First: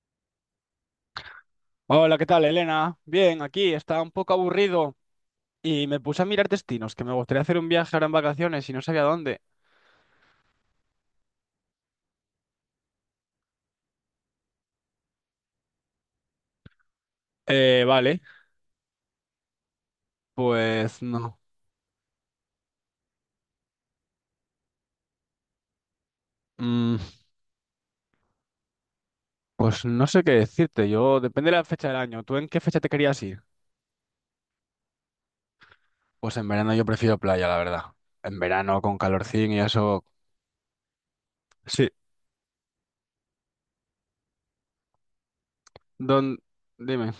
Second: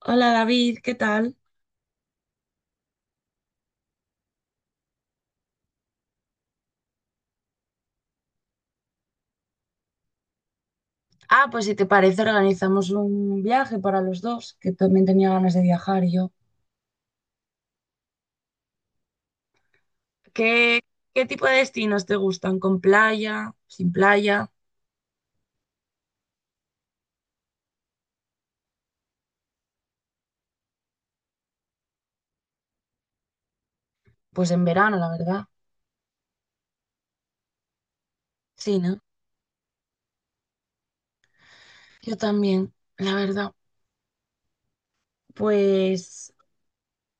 Hola David, ¿qué tal? Hola, ¿qué tal, Elena? Bien, aquí estaba un poco aburrido y me puse a mirar destinos, que me gustaría hacer un viaje ahora en vacaciones y no sabía dónde. Ah, pues si te parece, organizamos un viaje para los dos, que también tenía ganas de viajar yo. Vale, ¿Qué, pues qué no. tipo de destinos te gustan? ¿Con playa? ¿Sin playa? Mm, pues no sé qué decirte, yo depende de la fecha del año. ¿Tú en qué fecha te querías ir? Pues en verano, la verdad. Pues en verano yo prefiero playa, la verdad. En Sí, verano ¿no? con calorcín y eso. Sí, Yo también, la verdad. Pues don... dime.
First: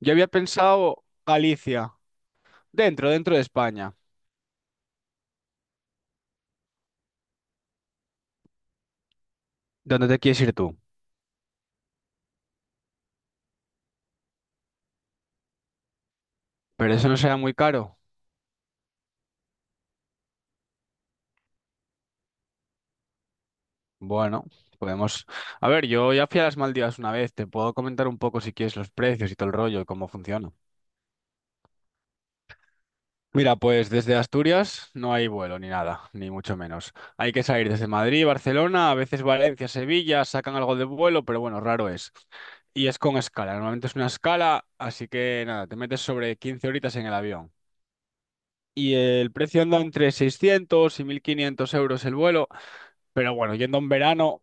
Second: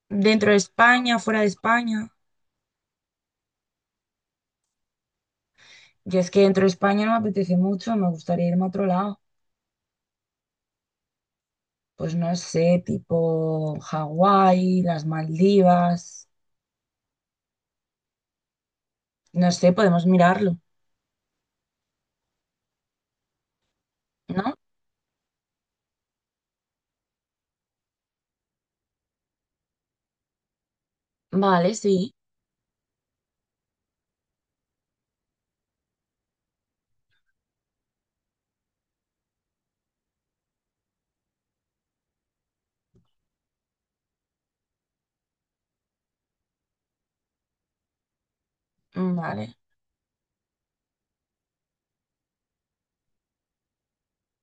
Yo había dentro de pensado España, fuera de Galicia, España. Dentro de España. Yo es que dentro de España no me apetece mucho, me gustaría irme a otro lado. ¿Dónde te quieres ir tú? Pues no sé, tipo Hawái, las Maldivas. Pero eso no será muy caro. No sé, podemos mirarlo, Bueno, ¿no? podemos... A ver, yo ya fui a las Maldivas una vez, te puedo comentar un poco si quieres los precios y todo el rollo y cómo funciona. Vale, sí. Mira, pues desde Asturias no hay vuelo ni nada, ni mucho menos. Hay que salir desde Madrid, Barcelona, a veces Valencia, Sevilla, sacan algo de vuelo, pero bueno, raro es. Y es con escala, normalmente es una escala, así que nada, te metes sobre 15 horitas en el avión. Y el Vale. precio anda entre 600 y 1.500 euros el vuelo, pero bueno, yendo en verano.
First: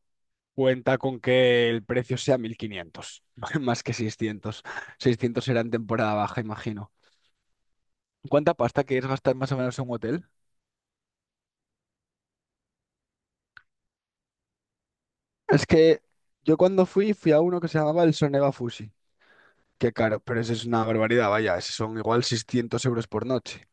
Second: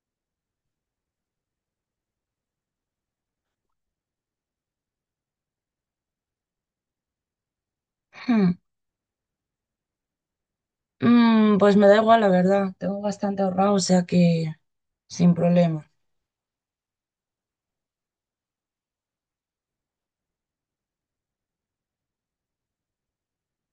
Cuenta con que el precio sea 1.500 más que 600. Seiscientos será en temporada baja, imagino. Hmm. ¿Cuánta pasta quieres gastar más o menos en un hotel? Pues me da igual, la verdad. Tengo bastante ahorrado, o sea que sin Es problema. que yo cuando fui, fui a uno que se llamaba el Soneva Fusi. Qué caro, pero eso es una barbaridad, vaya, esos son igual 600 euros por noche.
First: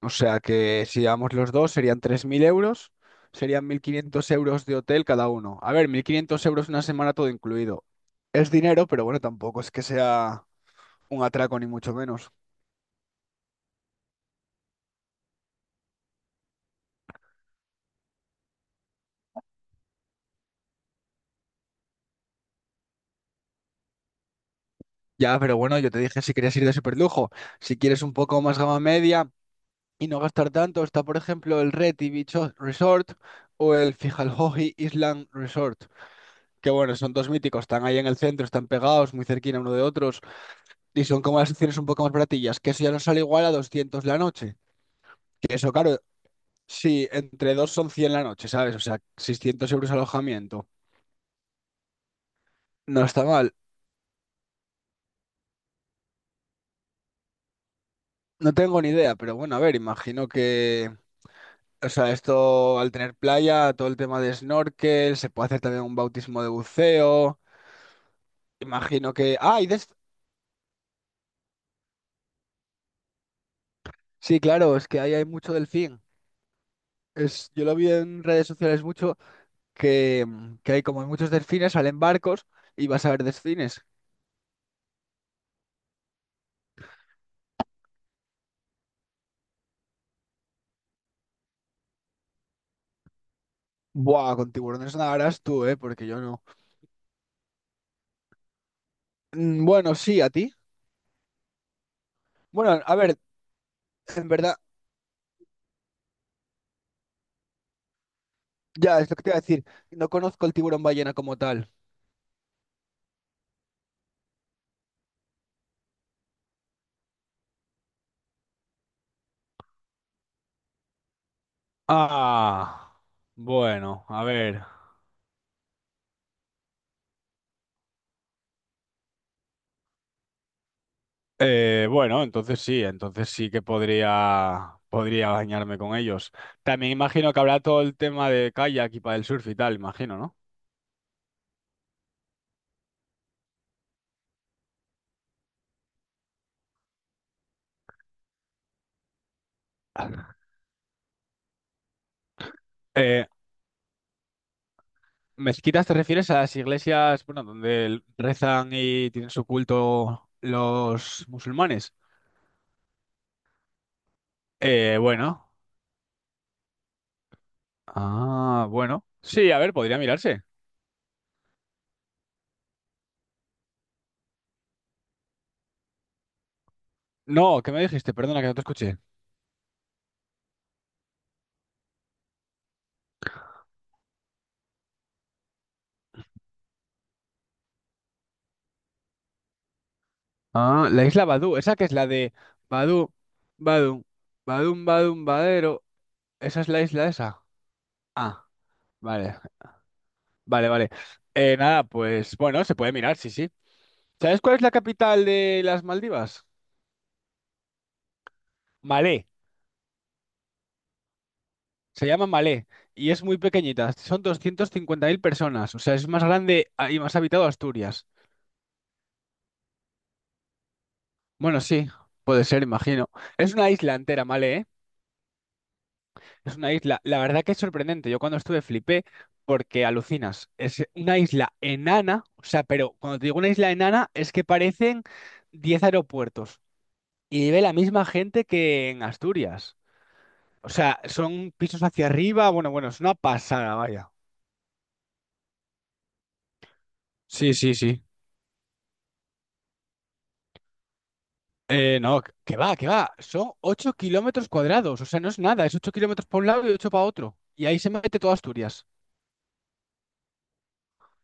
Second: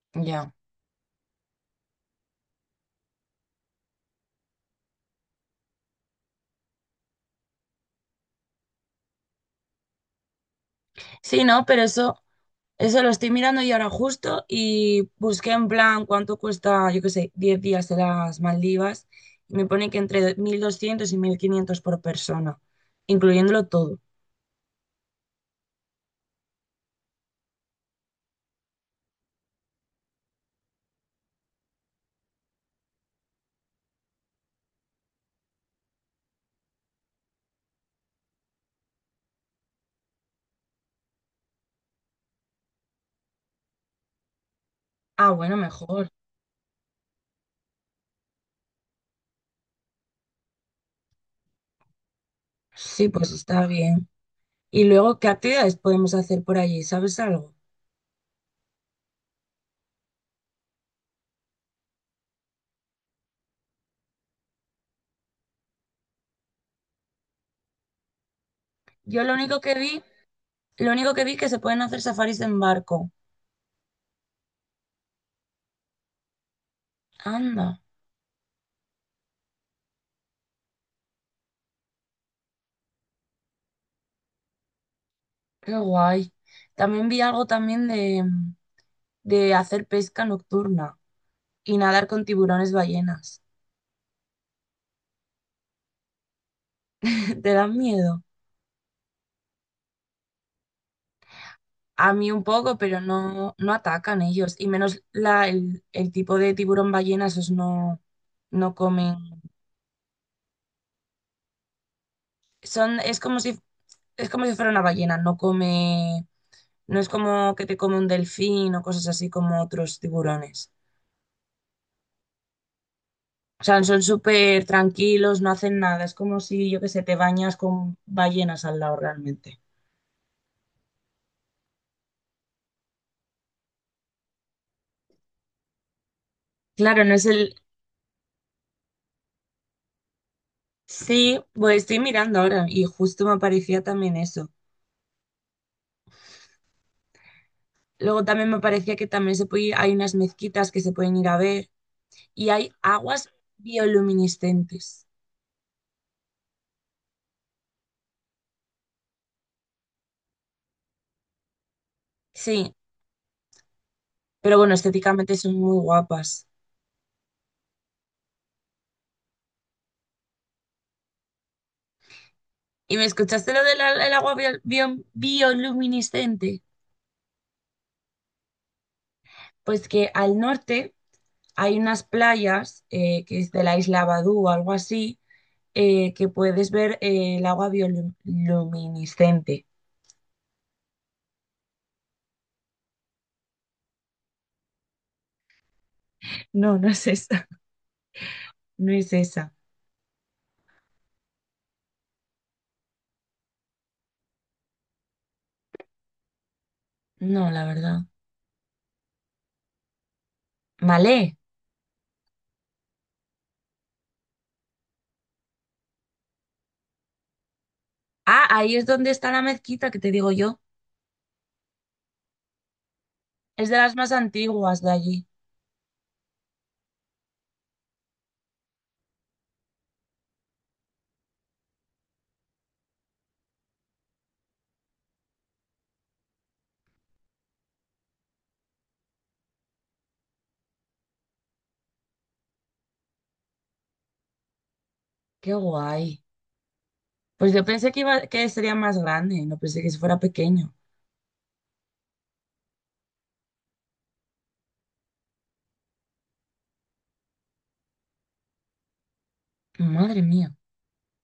O sea Ya. que si llevamos los dos serían 3.000 euros, serían 1.500 euros de hotel cada uno. A ver, 1.500 euros una semana todo incluido. Es dinero, pero bueno, tampoco es que sea un Sí, atraco no, ni pero mucho eso, menos. eso lo estoy mirando y ahora justo y busqué en plan cuánto cuesta, yo qué sé, 10 días de las Maldivas y me pone que entre 1.200 y 1.500 por persona, incluyéndolo todo. Ya, pero bueno, yo te dije si querías ir de superlujo. Si quieres un poco más gama media y no gastar tanto, está por ejemplo el Reti Beach O- Resort o el Fijalhoji Island Resort. Que bueno, son dos míticos, están ahí en el centro, están pegados, muy cerquita uno de otros. Y son como las opciones un poco más baratillas, que eso ya nos sale igual a 200 la noche. Ah, Que bueno, eso, claro, mejor. sí, entre dos son 100 la noche, ¿sabes? O sea, 600 euros alojamiento. No Sí, está pues mal. está bien. Y luego, ¿qué actividades podemos hacer por allí? ¿Sabes algo? No tengo ni idea, pero bueno, a ver, imagino que... O sea, esto al tener playa, todo el tema de snorkel, se puede hacer también un bautismo de buceo. Imagino Yo lo que... ¡Ah! único que vi, Lo único que vi que se pueden hacer safaris en barco. Sí, claro, es que ahí hay mucho delfín. Es... Yo lo Anda, vi en redes sociales mucho, que, que hay como muchos delfines, salen barcos y vas a ver delfines. qué guay. También vi algo también de hacer pesca nocturna y nadar con tiburones ballenas. Buah, con tiburones nadarás tú, ¿eh? Porque yo no. ¿Te dan miedo? Mm, bueno, sí, a ti. A mí un poco, Bueno, a pero ver, no, no atacan en ellos. verdad, Y menos el tipo de tiburón ballena, esos no, no ya es comen. lo que te iba a decir. No conozco el tiburón ballena como tal. Son, es como si, es como si fuera una ballena, no come, no es como que te come un delfín o cosas así como otros tiburones. Ah, O sea, son bueno, a ver. súper tranquilos, no hacen nada. Es como si, yo que sé, te bañas con ballenas al lado realmente. Bueno, entonces sí que podría, podría bañarme con ellos. También Claro, no es imagino que el... habrá todo el tema de kayak y el surf y tal, imagino, ¿no? Sí, pues estoy mirando ahora y justo me aparecía también eso. Luego también me parecía que también se puede ir- hay unas mezquitas que se pueden ir a ver y hay Eh, aguas bioluminiscentes. ¿Mezquitas te refieres a las iglesias, bueno, donde rezan y tienen su culto los musulmanes? Sí, pero bueno, Eh, estéticamente bueno. son muy guapas. Ah, bueno. Sí, a ver, podría mirarse. ¿Y me escuchaste lo del el agua bioluminiscente? No, ¿qué me dijiste? Perdona que no te escuché. Pues que al norte hay unas playas que es de la isla Badú o algo así, que puedes ver el agua bioluminiscente. Ah, la isla Badú, esa que es la de Badú, Badum, Badum, Badum, Badero. Esa es No, la no es isla esa. esa, Ah. no es Vale, esa. vale, vale. Nada, pues bueno, se puede mirar, sí, sí. ¿Sabes cuál es la capital de las Maldivas? No, la verdad. Malé, Malé. se llama Malé y es muy pequeñita, son 250.000 personas, o sea, es más grande y más habitado Asturias. Ah, ahí es donde está la mezquita que te digo yo. Bueno, sí, puede ser, imagino. Es Es una de las isla más entera, Malé, ¿eh? antiguas de allí. Es una isla, la verdad que es sorprendente, yo cuando estuve flipé porque alucinas, es una isla enana, o sea, pero cuando te digo una isla enana es que parecen 10 aeropuertos. Y vive la misma gente que en Asturias. O sea, son pisos hacia arriba. Bueno, bueno, es una pasada, vaya. Qué guay. Pues Sí, yo sí, pensé que sí. iba, que sería más grande, no pensé que fuera pequeño. No, que va, que va. Son 8 kilómetros cuadrados. O sea, no es nada. Es 8 kilómetros para un lado y 8 para otro. Y ahí se mete toda Asturias. Madre mía.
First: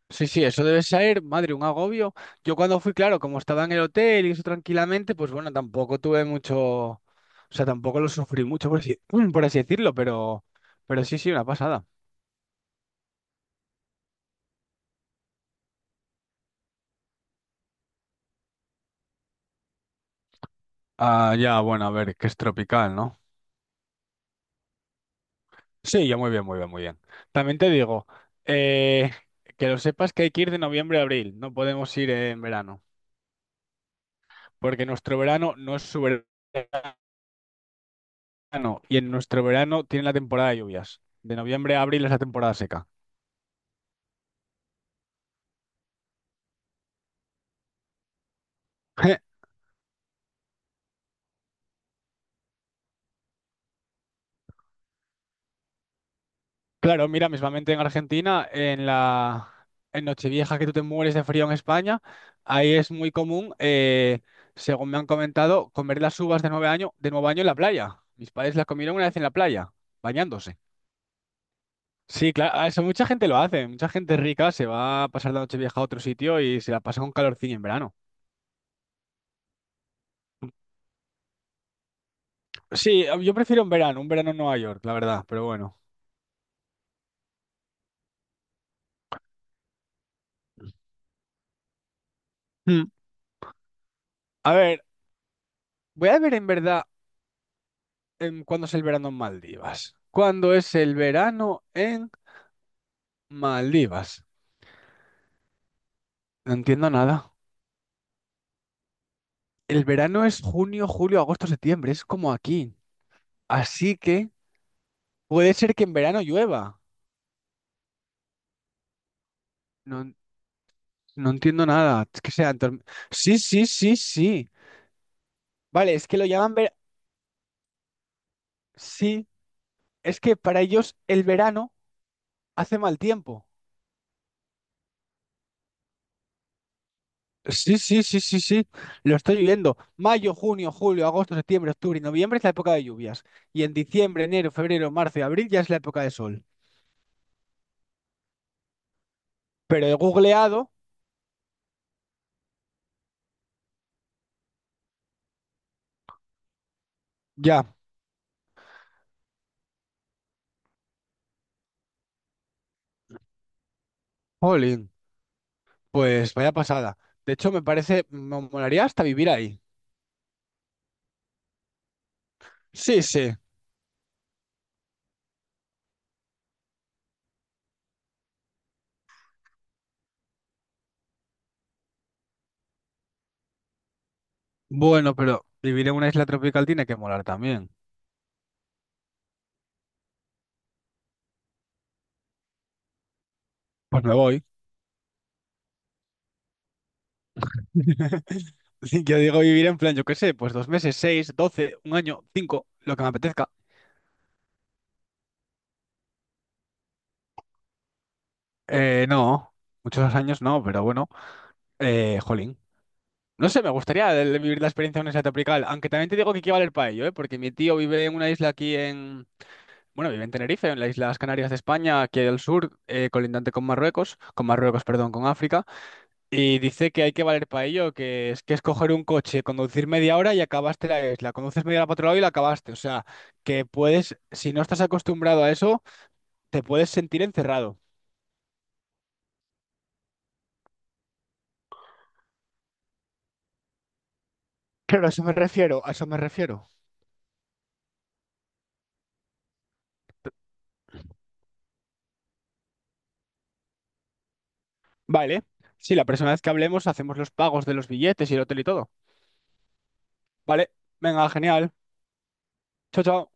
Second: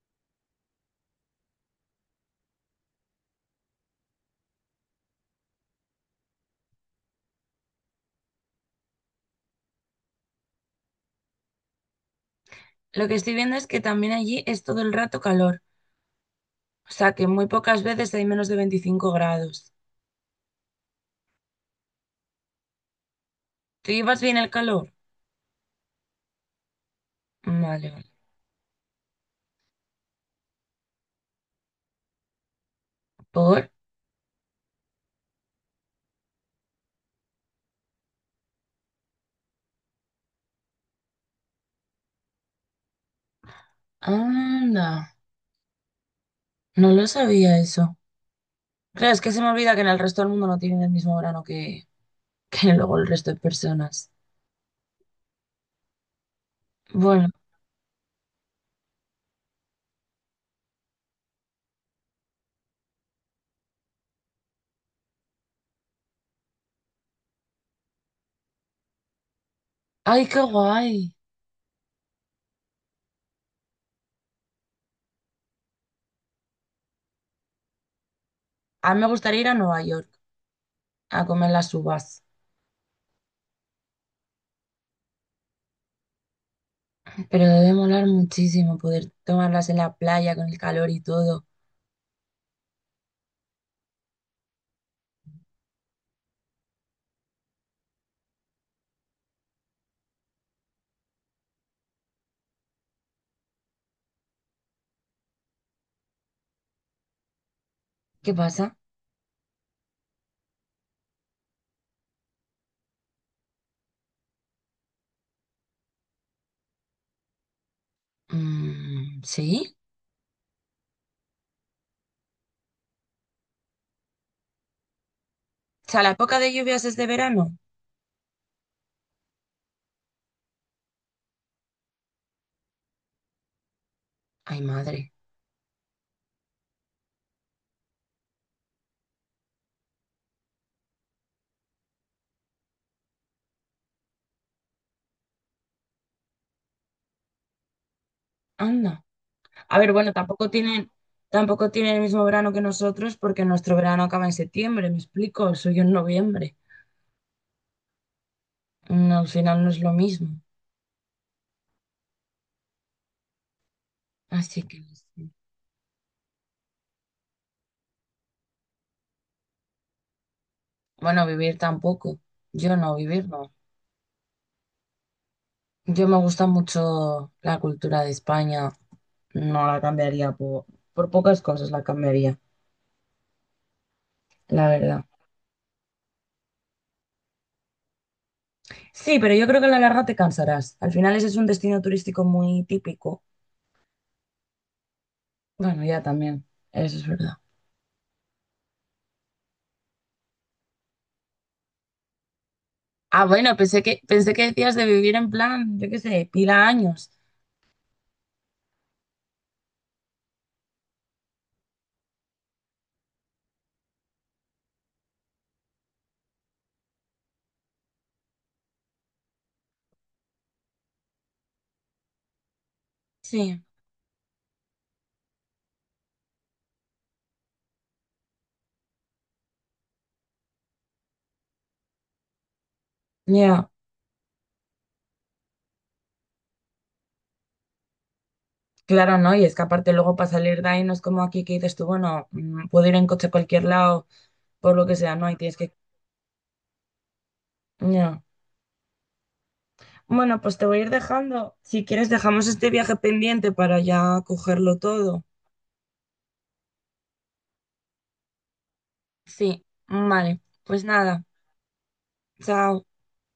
Sí, sí, eso debe ser, madre, un agobio. Yo cuando fui, claro, como estaba en el hotel y eso tranquilamente, pues bueno, tampoco tuve mucho. O sea, tampoco lo sufrí mucho, por así, por así decirlo, pero sí, sí, una pasada. Lo que estoy viendo es que también allí es todo el rato calor. O sea que muy pocas veces hay menos de 25 grados. Ah, ya, bueno, a ver, que es tropical, ¿no? ¿Tú llevas bien el calor? Sí, yo muy bien, muy bien, muy bien. También te Vale, vale. digo, eh, que lo sepas que hay que ir de noviembre a abril, no podemos ir en verano, Por. porque nuestro verano no es su verano y en nuestro verano tiene la temporada de lluvias. De noviembre a abril es la temporada seca. Anda. No lo sabía eso. Claro, es que se me olvida que en el resto del mundo no tienen el mismo verano que, que luego el resto de personas. Claro, Bueno. mira, mismamente en Argentina, en Nochevieja que tú te mueres de frío en España, ahí es muy común, según me han comentado, comer las uvas de nuevo año en la playa. Mis padres las comieron una vez en la playa, ¡Ay, qué bañándose. guay! Sí, claro, eso mucha gente lo hace. Mucha gente rica se va a pasar la noche vieja a otro sitio y se la pasa con calorcillo en verano. A mí me gustaría ir a Nueva York a comer las uvas. Sí, yo prefiero un verano en Nueva York, la verdad, pero bueno. Pero debe molar muchísimo poder tomarlas en la playa con el calor y todo. Mm, A ver, voy a ver en verdad cuándo es el verano en Maldivas. ¿Cuándo es el verano en Maldivas? No entiendo nada. ¿Qué pasa? El verano es junio, julio, agosto, septiembre, es como aquí. Así que puede ser que en verano llueva. Mm, ¿sí? No, no entiendo nada. Es que sí, sí, sí, sí. O Vale, sea, es la que lo época de llaman verano. lluvias es de verano. Sí, es que para ellos el verano hace mal tiempo. Ay, madre. Sí, sí, sí, sí, sí. Lo estoy viendo. Mayo, junio, julio, agosto, septiembre, octubre y noviembre es la época de lluvias. Y en diciembre, enero, febrero, marzo y abril ya es la época de sol. Anda. A Pero ver, he bueno, tampoco googleado, tienen, Tampoco tienen el mismo verano que nosotros porque nuestro verano acaba en septiembre, me explico, el suyo en noviembre. ya. No, al final no es lo mismo. Así que, Jolín, no sé. pues vaya pasada. De hecho, me parece, me molaría hasta vivir ahí. Bueno, vivir tampoco. Yo no, Sí, vivir sí. no. Yo me gusta mucho la cultura de España. No la cambiaría por pocas cosas, la cambiaría, la verdad. Bueno, pero vivir en una isla tropical tiene que molar también. Sí, pero yo creo que a la larga te cansarás. Al final ese es un destino turístico muy típico. Pues me voy. Bueno, ya también, eso es verdad. Yo digo vivir en plan, yo qué sé, pues dos meses, seis, 12, un año, cinco, lo que me Ah, apetezca. Pensé que decías de vivir en plan, yo qué sé, pila años. No, muchos años no, pero bueno, jolín. No sé, me gustaría vivir la experiencia de una isla tropical, aunque también te digo que hay que valer para ello, ¿eh? Porque mi tío vive en una isla aquí en, bueno, vive en Tenerife, en las Islas Canarias de España, aquí al sur, colindante Sí. Con Marruecos, perdón, con África, y dice que hay que valer para ello, que es coger un coche, conducir media hora y acabaste la isla, conduces media hora para otro lado y la acabaste, o sea, que Ya. puedes, si no estás acostumbrado a eso, te puedes sentir encerrado. Claro, ¿no? Y es que aparte luego para salir de ahí no es como aquí que dices tú, bueno, puedo ir en coche a cualquier lado, por lo que Claro, a sea, eso no, me ahí tienes que... refiero, a eso me refiero. Ya. Bueno, pues te voy a ir dejando. Si quieres, dejamos este viaje pendiente para ya cogerlo todo. Vale. Sí, la próxima vez que hablemos hacemos los pagos de los billetes y el hotel y todo. Sí. Vale, Vale. pues nada, Venga, genial. chao. Chao, chao.